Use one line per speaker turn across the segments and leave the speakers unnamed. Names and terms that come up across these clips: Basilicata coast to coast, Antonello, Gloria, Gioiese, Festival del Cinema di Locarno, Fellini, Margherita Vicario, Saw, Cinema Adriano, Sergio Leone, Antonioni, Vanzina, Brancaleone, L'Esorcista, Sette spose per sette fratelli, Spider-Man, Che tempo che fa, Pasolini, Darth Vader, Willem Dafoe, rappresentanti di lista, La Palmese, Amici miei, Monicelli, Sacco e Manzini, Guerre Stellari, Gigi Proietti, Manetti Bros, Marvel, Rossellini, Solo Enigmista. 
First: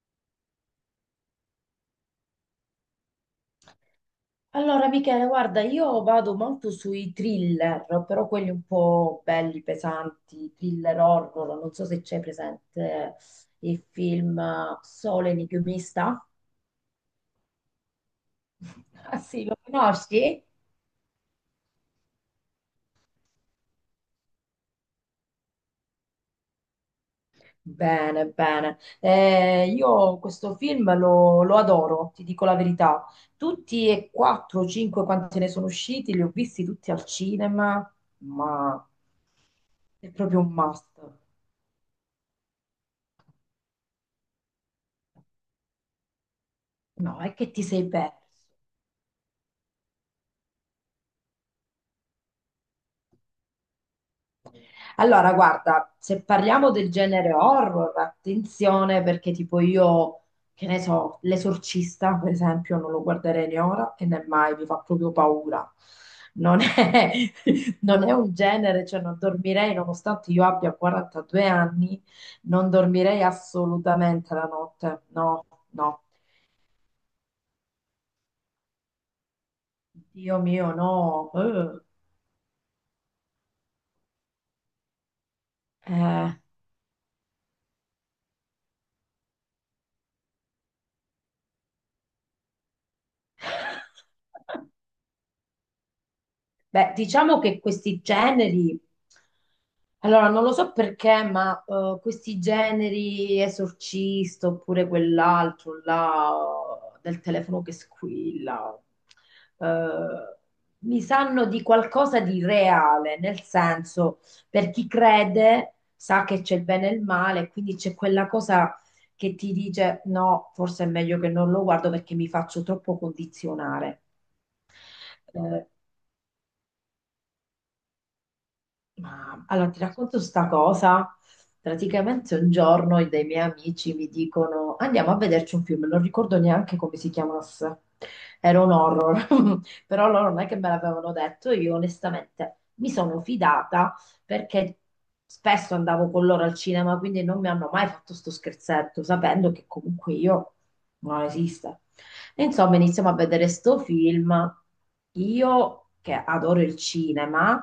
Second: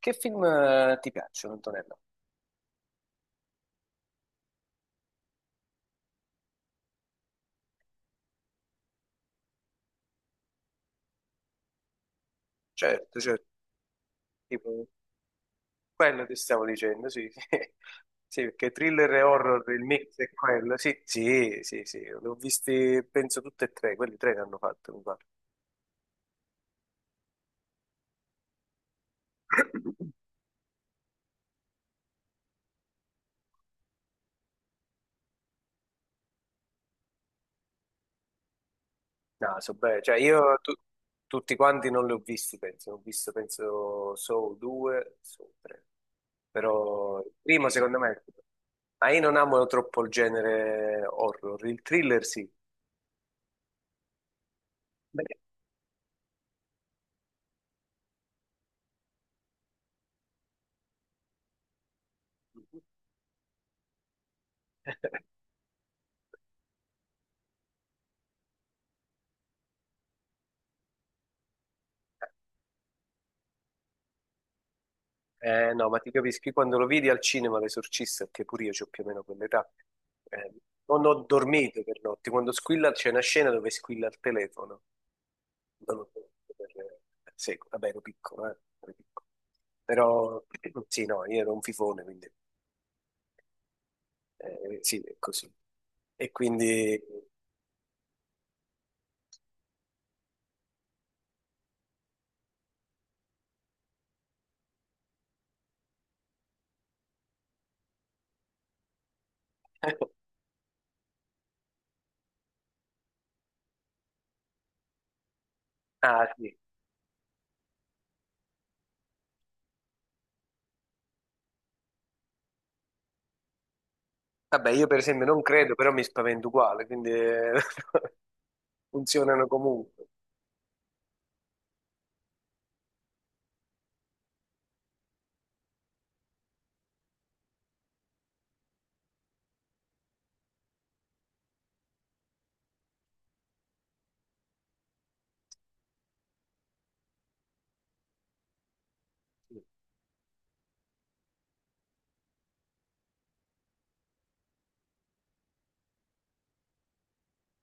Che film ti piacciono, Antonello?
Allora, Michele, guarda, io vado molto sui thriller, però quelli un po' belli, pesanti, thriller horror. Non so se c'è presente
Certo, certo,
il film
tipo,
Sole enigmista.
quello ti stavo dicendo, sì, sì, Sì, perché thriller
Ah
e
sì, lo
horror, il mix è
conosci?
quello, sì, sì, sì, sì, l'ho visti, penso, tutte e tre, quelli tre che hanno fatto, mi pare.
Bene, bene. Eh, io questo film lo adoro, ti dico la verità. Tutti e quattro, cinque, quanti ne sono usciti, li ho visti tutti al cinema, ma
No, so bene,
è
cioè
proprio un must.
tutti quanti non li ho visti, penso, ho visto, penso, Saw 2, Saw 3, però
No,
il
è che ti
primo
sei
secondo me,
perso.
ma io non amo troppo il genere horror, il thriller sì. Beh.
Allora, guarda, se parliamo del genere horror, attenzione perché tipo io, che ne so, L'Esorcista, per esempio, non lo guarderei né ora e né mai, mi fa proprio paura. Non è, Non è un genere, cioè non dormirei, nonostante io abbia 42 anni, non dormirei assolutamente la notte. No,
No, ma
no.
ti capisco, io quando lo vidi al cinema L'Esorcista, che pure io ho più o meno quell'età,
Dio
eh,
mio, no.
non ho dormito per notti. Quando squilla c'è una scena dove squilla il telefono. Non ho
Eh.
dormito per secoli. Vabbè, ero piccolo, ero piccolo. Però sì, no, io ero un fifone, quindi sì, è così. E
Beh,
quindi...
diciamo che questi generi, allora non lo so perché, ma questi generi esorcista oppure quell'altro là del telefono che squilla, eh, mi sanno di qualcosa di reale, nel senso, per chi crede sa
Ah,
che
sì.
c'è il bene e il male, quindi c'è quella cosa che ti dice no, forse è meglio che non lo guardo perché mi faccio troppo condizionare.
Vabbè, io per esempio non
Eh,
credo, però mi spavento uguale, quindi
Ma
funzionano
allora ti
comunque.
racconto sta cosa. Praticamente un giorno dei miei amici mi dicono andiamo a vederci un film, non ricordo neanche come si chiamasse. Era un horror, però loro non è che me l'avevano detto, io onestamente mi sono fidata perché spesso andavo con loro al cinema, quindi non mi hanno mai fatto sto scherzetto, sapendo che comunque io non esiste. E insomma, iniziamo a vedere sto film. Io che adoro il cinema,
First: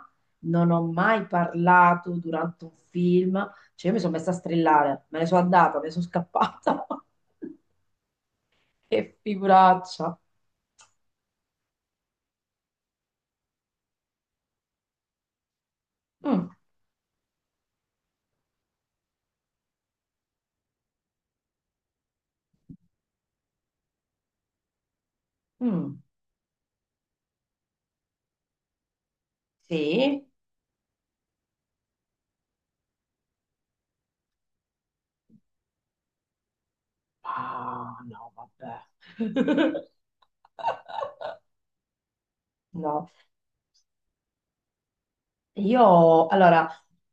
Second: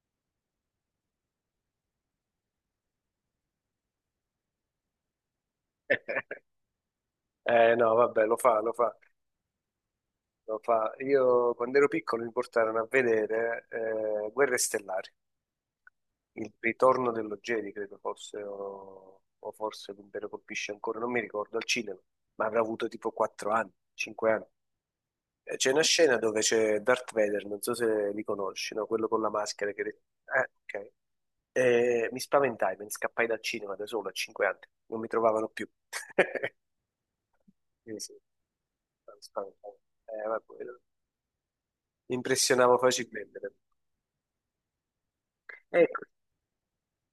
non ho mai parlato durante un film, cioè io mi sono messa a strillare, me ne sono andata, me ne sono scappata.
Eh no, vabbè, lo fa, lo fa.
Che figuraccia.
Lo fa. Io quando ero piccolo mi portarono a vedere Guerre Stellari,
Mm,
il ritorno dello Jedi, credo fosse, o forse l'Impero colpisce ancora, non mi ricordo, al cinema, ma avrà avuto tipo 4 anni, 5 anni. E c'è una
mm,
scena dove c'è Darth Vader, non so se li conosci, no? Quello con la maschera che...
sì.
Ok. E mi spaventai, me ne scappai dal cinema da solo a 5 anni, non mi trovavano più.
Ah,
Quindi sì,
no, vabbè.
mi spaventai. Vabbè, mi impressionavo
No,
facilmente. Ecco.
io allora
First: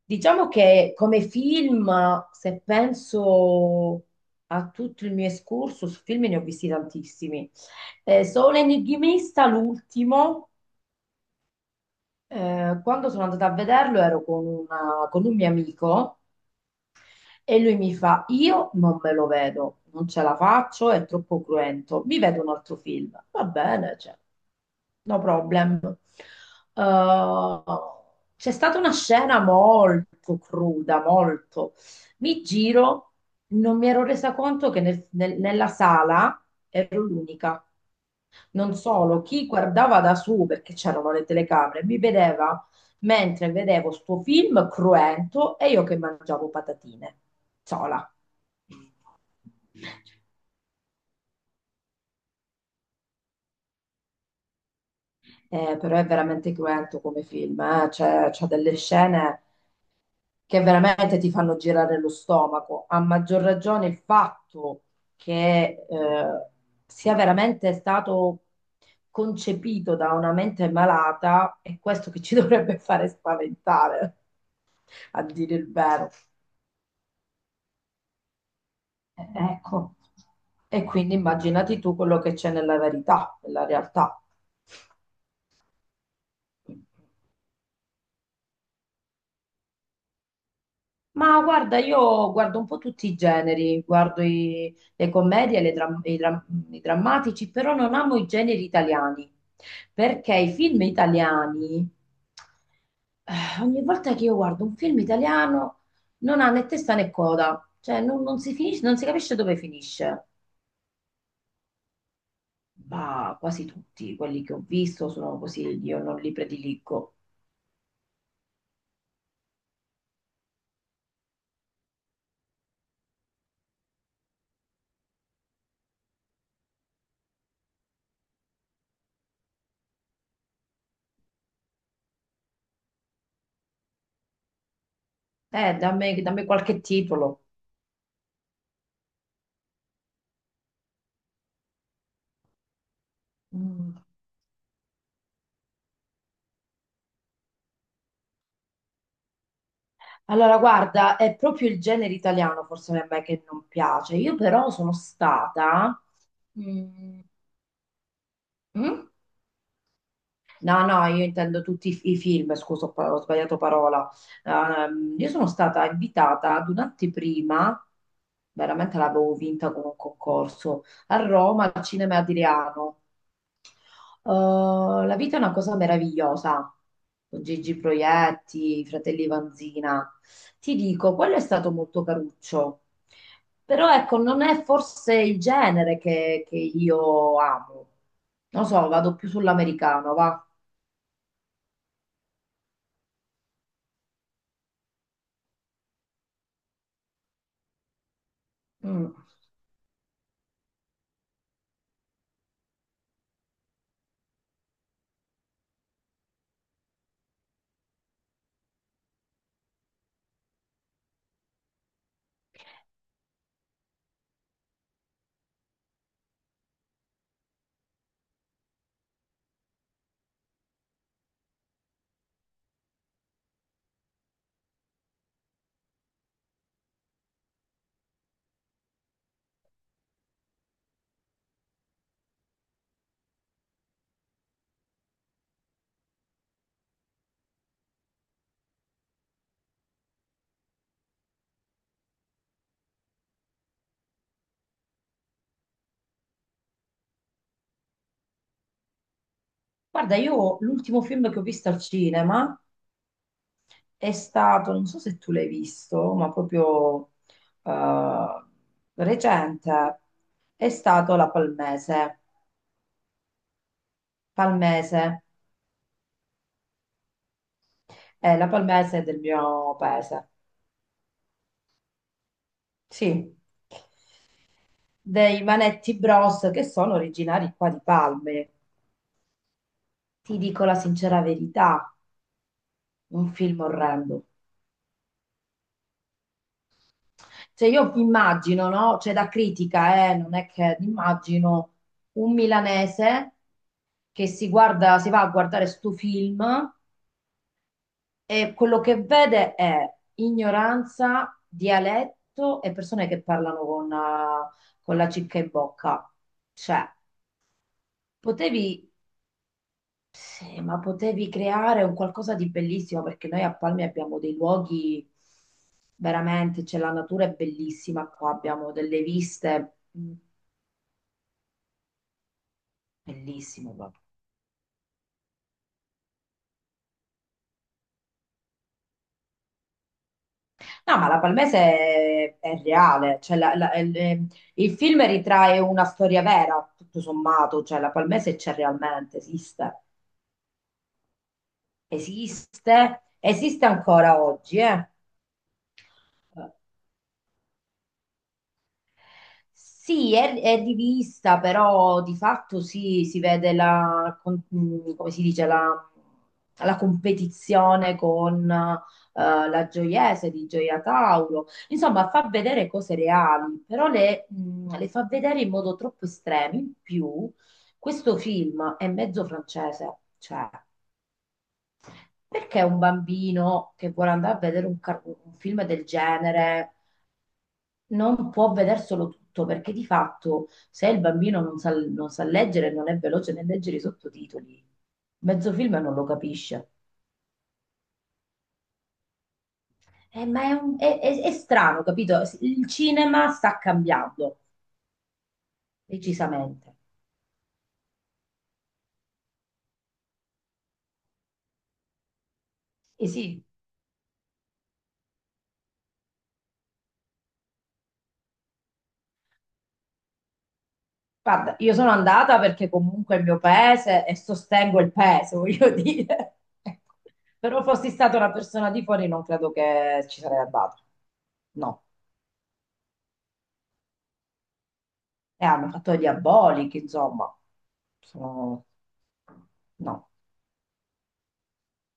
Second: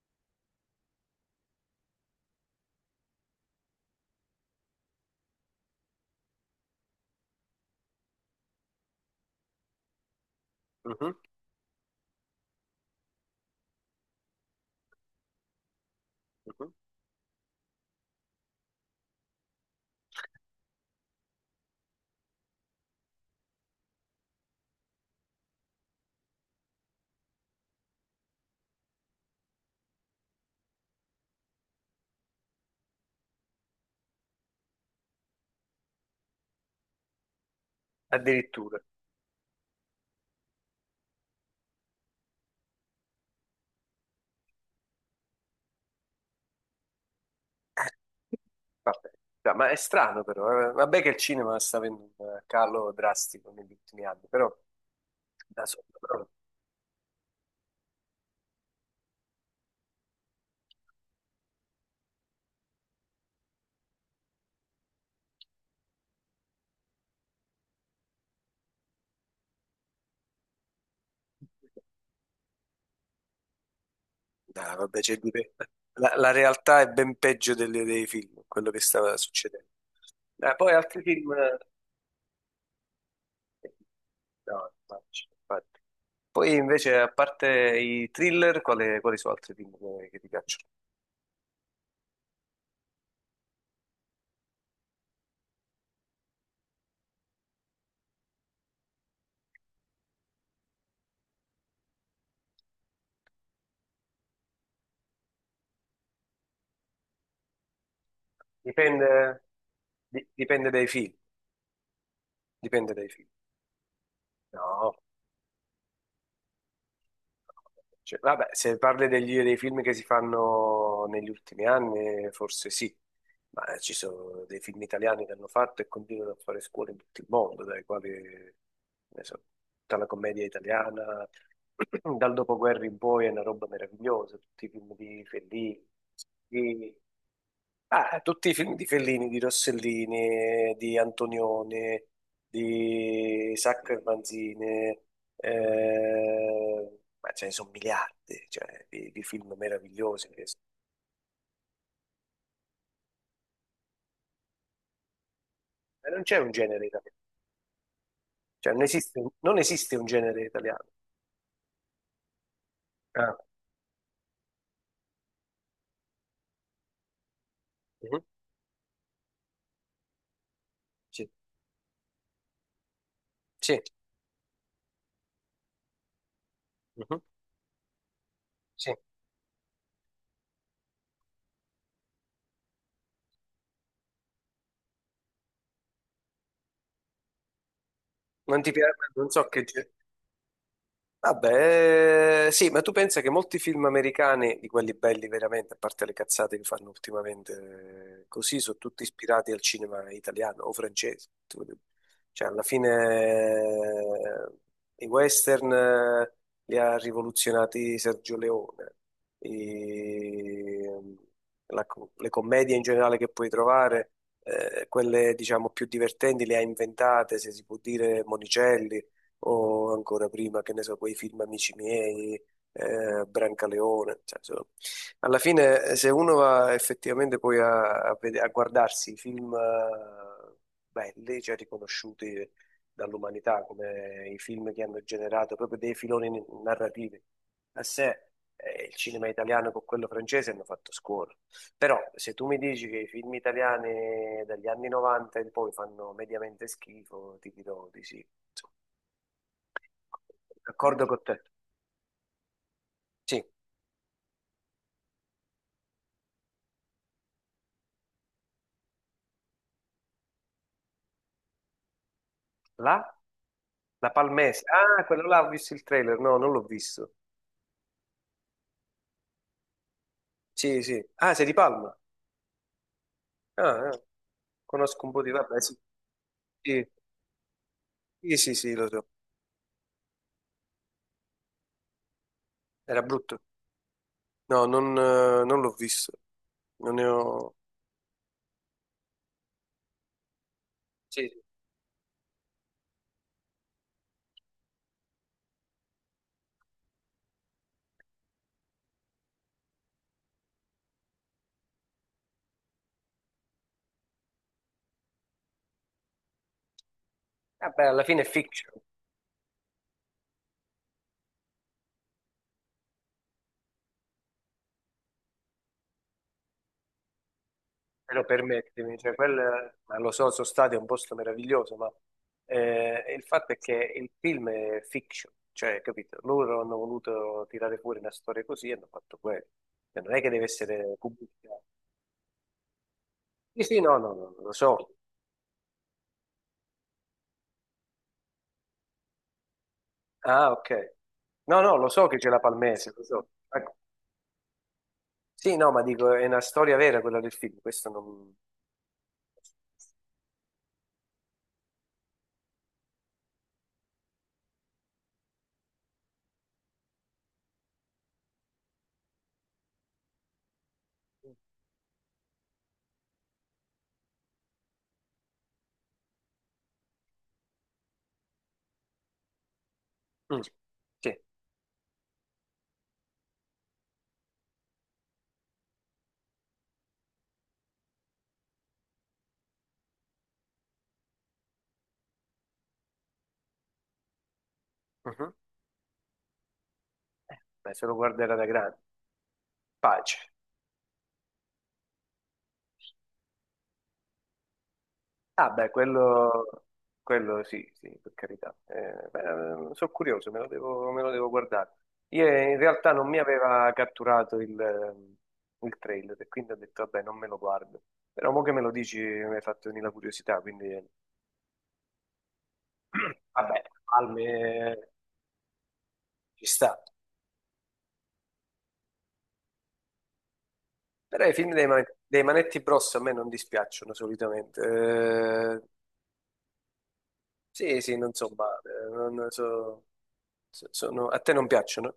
diciamo che come film, se penso a tutto il mio excursus, film ne ho visti tantissimi. Solo Enigmista, l'ultimo,
Mhm,
quando sono andata a vederlo ero con, con un mio amico.
mhm.
E lui mi fa, io non me lo vedo, non ce la faccio, è troppo cruento, mi vedo un altro film. Va bene, cioè, no problem. Eh, c'è stata una scena molto cruda, molto. Mi giro, non mi ero resa conto che nella sala ero l'unica. Non
Addirittura.
solo, chi guardava da su, perché c'erano le telecamere, mi vedeva mentre vedevo sto film cruento e io che mangiavo patatine, sola.
Vabbè. Dai, ma è strano però, eh. Vabbè che il cinema sta avendo un calo drastico negli ultimi anni, però da
Eh,
solo,
però è veramente cruento come film, c'ha delle scene che veramente ti fanno girare lo stomaco. A maggior ragione il fatto che sia veramente stato concepito da una mente malata è questo che ci dovrebbe fare spaventare,
dai, vabbè,
a dire il vero.
la, la realtà è ben peggio dei film, quello che stava succedendo.
Ecco,
Poi
e
altri
quindi
film...
immaginati tu quello che c'è nella verità, nella realtà.
No, infatti, infatti. Poi invece, a parte i thriller, quali, quali sono altri film che ti piacciono?
Ma guarda, io guardo un po' tutti i generi, guardo le commedie, le dram- i drammatici, però non amo i generi italiani, perché i film italiani, ogni volta che io guardo un film italiano, non ha né testa né coda, cioè non si finisce, non si capisce
Dipende,
dove finisce.
dipende dai film, dipende dai film.
Ma quasi tutti quelli che ho
No.
visto sono così, io non li prediligo.
Cioè, vabbè, se parli dei film che si fanno negli ultimi anni, forse sì, ma ci sono dei film italiani che hanno fatto e continuano a fare scuole in tutto il mondo, dai quali, ne so, tutta la commedia italiana, dal dopoguerra in poi è una roba meravigliosa, tutti i film di
Eh,
Fellini,
dammi, dammi qualche
di-
titolo.
Ah, tutti i film di Fellini, di Rossellini, di Antonioni, di Sacco
Mm.
e Manzini, ma ce ne sono miliardi, cioè, di film meravigliosi.
Allora, guarda, è proprio il genere italiano forse a me che non piace. Io però sono stata...
E non c'è un genere italiano,
Mm.
cioè, non
Mm?
esiste, non esiste un genere italiano.
No, no, io intendo tutti i film, scusa, ho
Ah,
sbagliato parola. Io sono stata invitata ad un'anteprima,
mhm,
veramente l'avevo vinta con un concorso, a
sì,
Roma, al Cinema Adriano.
sì,
Oh, la vita è una cosa meravigliosa.
mhm,
Con Gigi Proietti, i
sì.
fratelli Vanzina. Ti dico, quello è stato molto caruccio. Però ecco, non è forse il genere che io amo.
Non
Non
ti
so,
piace,
vado più
non so che...
sull'americano, va.
Vabbè, sì, ma tu pensa che molti film americani, di quelli belli veramente, a parte le cazzate che fanno ultimamente, così sono tutti
Mm.
ispirati al cinema italiano o francese. Cioè, alla fine i western li ha rivoluzionati Sergio Leone, i- le commedie in generale che puoi trovare, quelle diciamo più divertenti le ha inventate, se si può dire, Monicelli o ancora prima, che ne so, quei film Amici miei, Brancaleone, cioè, insomma, alla fine se uno va effettivamente poi a guardarsi i film belli, cioè riconosciuti dall'umanità come i film che hanno generato proprio dei filoni narrativi a sé, il cinema italiano con quello francese hanno fatto scuola. Però se tu mi dici che i film italiani dagli anni 90 in poi fanno mediamente schifo, ti dirò di sì.
Guarda, io l'ultimo
D'accordo con
film
te.
che ho visto al cinema
Sì,
è stato, non so se tu l'hai visto, ma proprio eh, recente, è stato La Palmese.
La? La Palmese. Ah,
Palmese.
quello là ho visto il trailer. No, non l'ho visto.
La palmese è del mio paese,
Sì, sì. Ah, sei di Palma.
sì,
Ah, ah. Conosco un po' di...
dei
Vabbè, sì.
Manetti Bros che
Sì,
sono originari qua di
sì,
Palme.
sì, sì, lo so.
Ti dico la sincera verità,
Era
un
brutto.
film orrendo.
No, non, non l'ho visto. Non ne ho...
Cioè io immagino, no? Cioè da critica, non è che
Sì, sì.
immagino un milanese che si guarda, si va a guardare sto film e quello che vede è ignoranza, dialetto e persone che parlano con la cicca in bocca. Cioè,
Vabbè, alla fine è fiction.
potevi, sì, ma potevi creare un qualcosa di bellissimo perché noi a Palmi abbiamo dei luoghi veramente, c'è la natura è bellissima
Però
qua, abbiamo
permettimi,
delle
cioè quel,
viste
ma lo
mm,
so, sono stati è un posto meraviglioso, ma il fatto è
bellissime
che
proprio.
il film è fiction, cioè, capito? Loro hanno voluto tirare fuori una storia così e hanno fatto quello. Cioè, non è che deve essere
No, ma la Palmese
pubblicata.
è reale, cioè la-
Sì,
la-
sì, no, no,
il
no, no, lo
il
so.
film ritrae una storia vera, tutto sommato, cioè la Palmese c'è realmente, esiste,
Ah, ok. No, no, lo so che c'è la Palmese,
esiste,
lo so.
esiste
Ecco.
ancora oggi, eh.
Sì, no, ma dico, è una
Eh,
storia vera quella del film, questo non...
Sì, è di vista, però di fatto sì, si vede la, come si dice, la competizione con la Gioiese di Gioia Tauro. Insomma, fa vedere cose reali, però le fa vedere in modo troppo estremo. In più, questo film è mezzo francese,
Mm,
cioè,
sì,
perché un bambino che vuole andare a vedere un film del genere? Non può vedere solo tutto, perché di fatto se il bambino non sa leggere, non è veloce nel leggere i sottotitoli,
mhm.
mezzo film non lo capisce.
Beh, se lo guarderà da grande. Pace.
Ma è, un- è strano, capito? Il cinema sta cambiando
Ah, beh, quello,
decisamente.
quello sì, sì, per carità. Beh, sono curioso, me lo devo guardare. Io in realtà
E
non mi
sì,
aveva catturato il trailer e quindi ho detto, vabbè, non me lo guardo. Però mo che me lo dici mi hai fatto venire la curiosità, quindi
guarda, io sono andata perché comunque è il mio
vabbè,
paese e
Palme
sostengo il paese, voglio dire.
ci sta.
Ecco. Però fossi stata una persona di fuori non credo che ci sarei andata.
Però i film dei,
No.
Dei Manetti Bros a me non dispiacciono solitamente.
Eh, hanno fatto gli abolichi, insomma.
Sì, sì, non so
Sono-
male. Non so-
No.
sono- a te non piacciono?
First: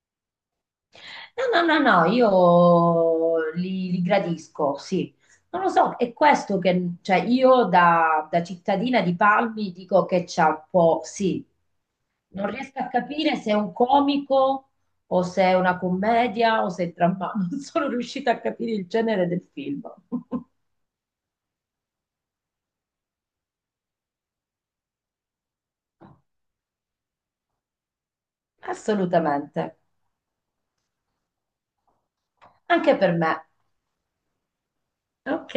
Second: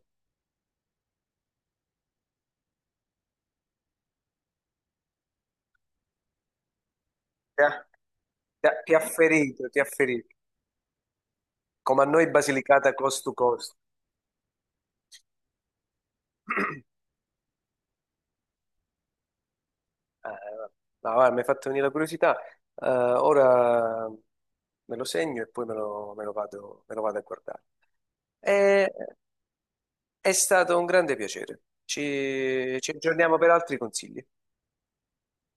No, no, no, no, io li gradisco, sì. Non lo so, è questo che, cioè, io da
Ti ha
cittadina di
ferito,
Palmi
ti ha
dico che
ferito.
c'è un po', sì,
Come a noi
non riesco a
Basilicata cost to
capire se è un
cost.
comico o se è una commedia o se è dramma, non sono riuscita a capire il genere del film.
Eh, no, guarda, mi hai fatto venire la curiosità. Ora me lo segno e poi me lo vado a guardare. Eh,
Assolutamente,
È, stato un grande piacere. Ci, ci
anche per
aggiorniamo
me.
per altri consigli.
Ok.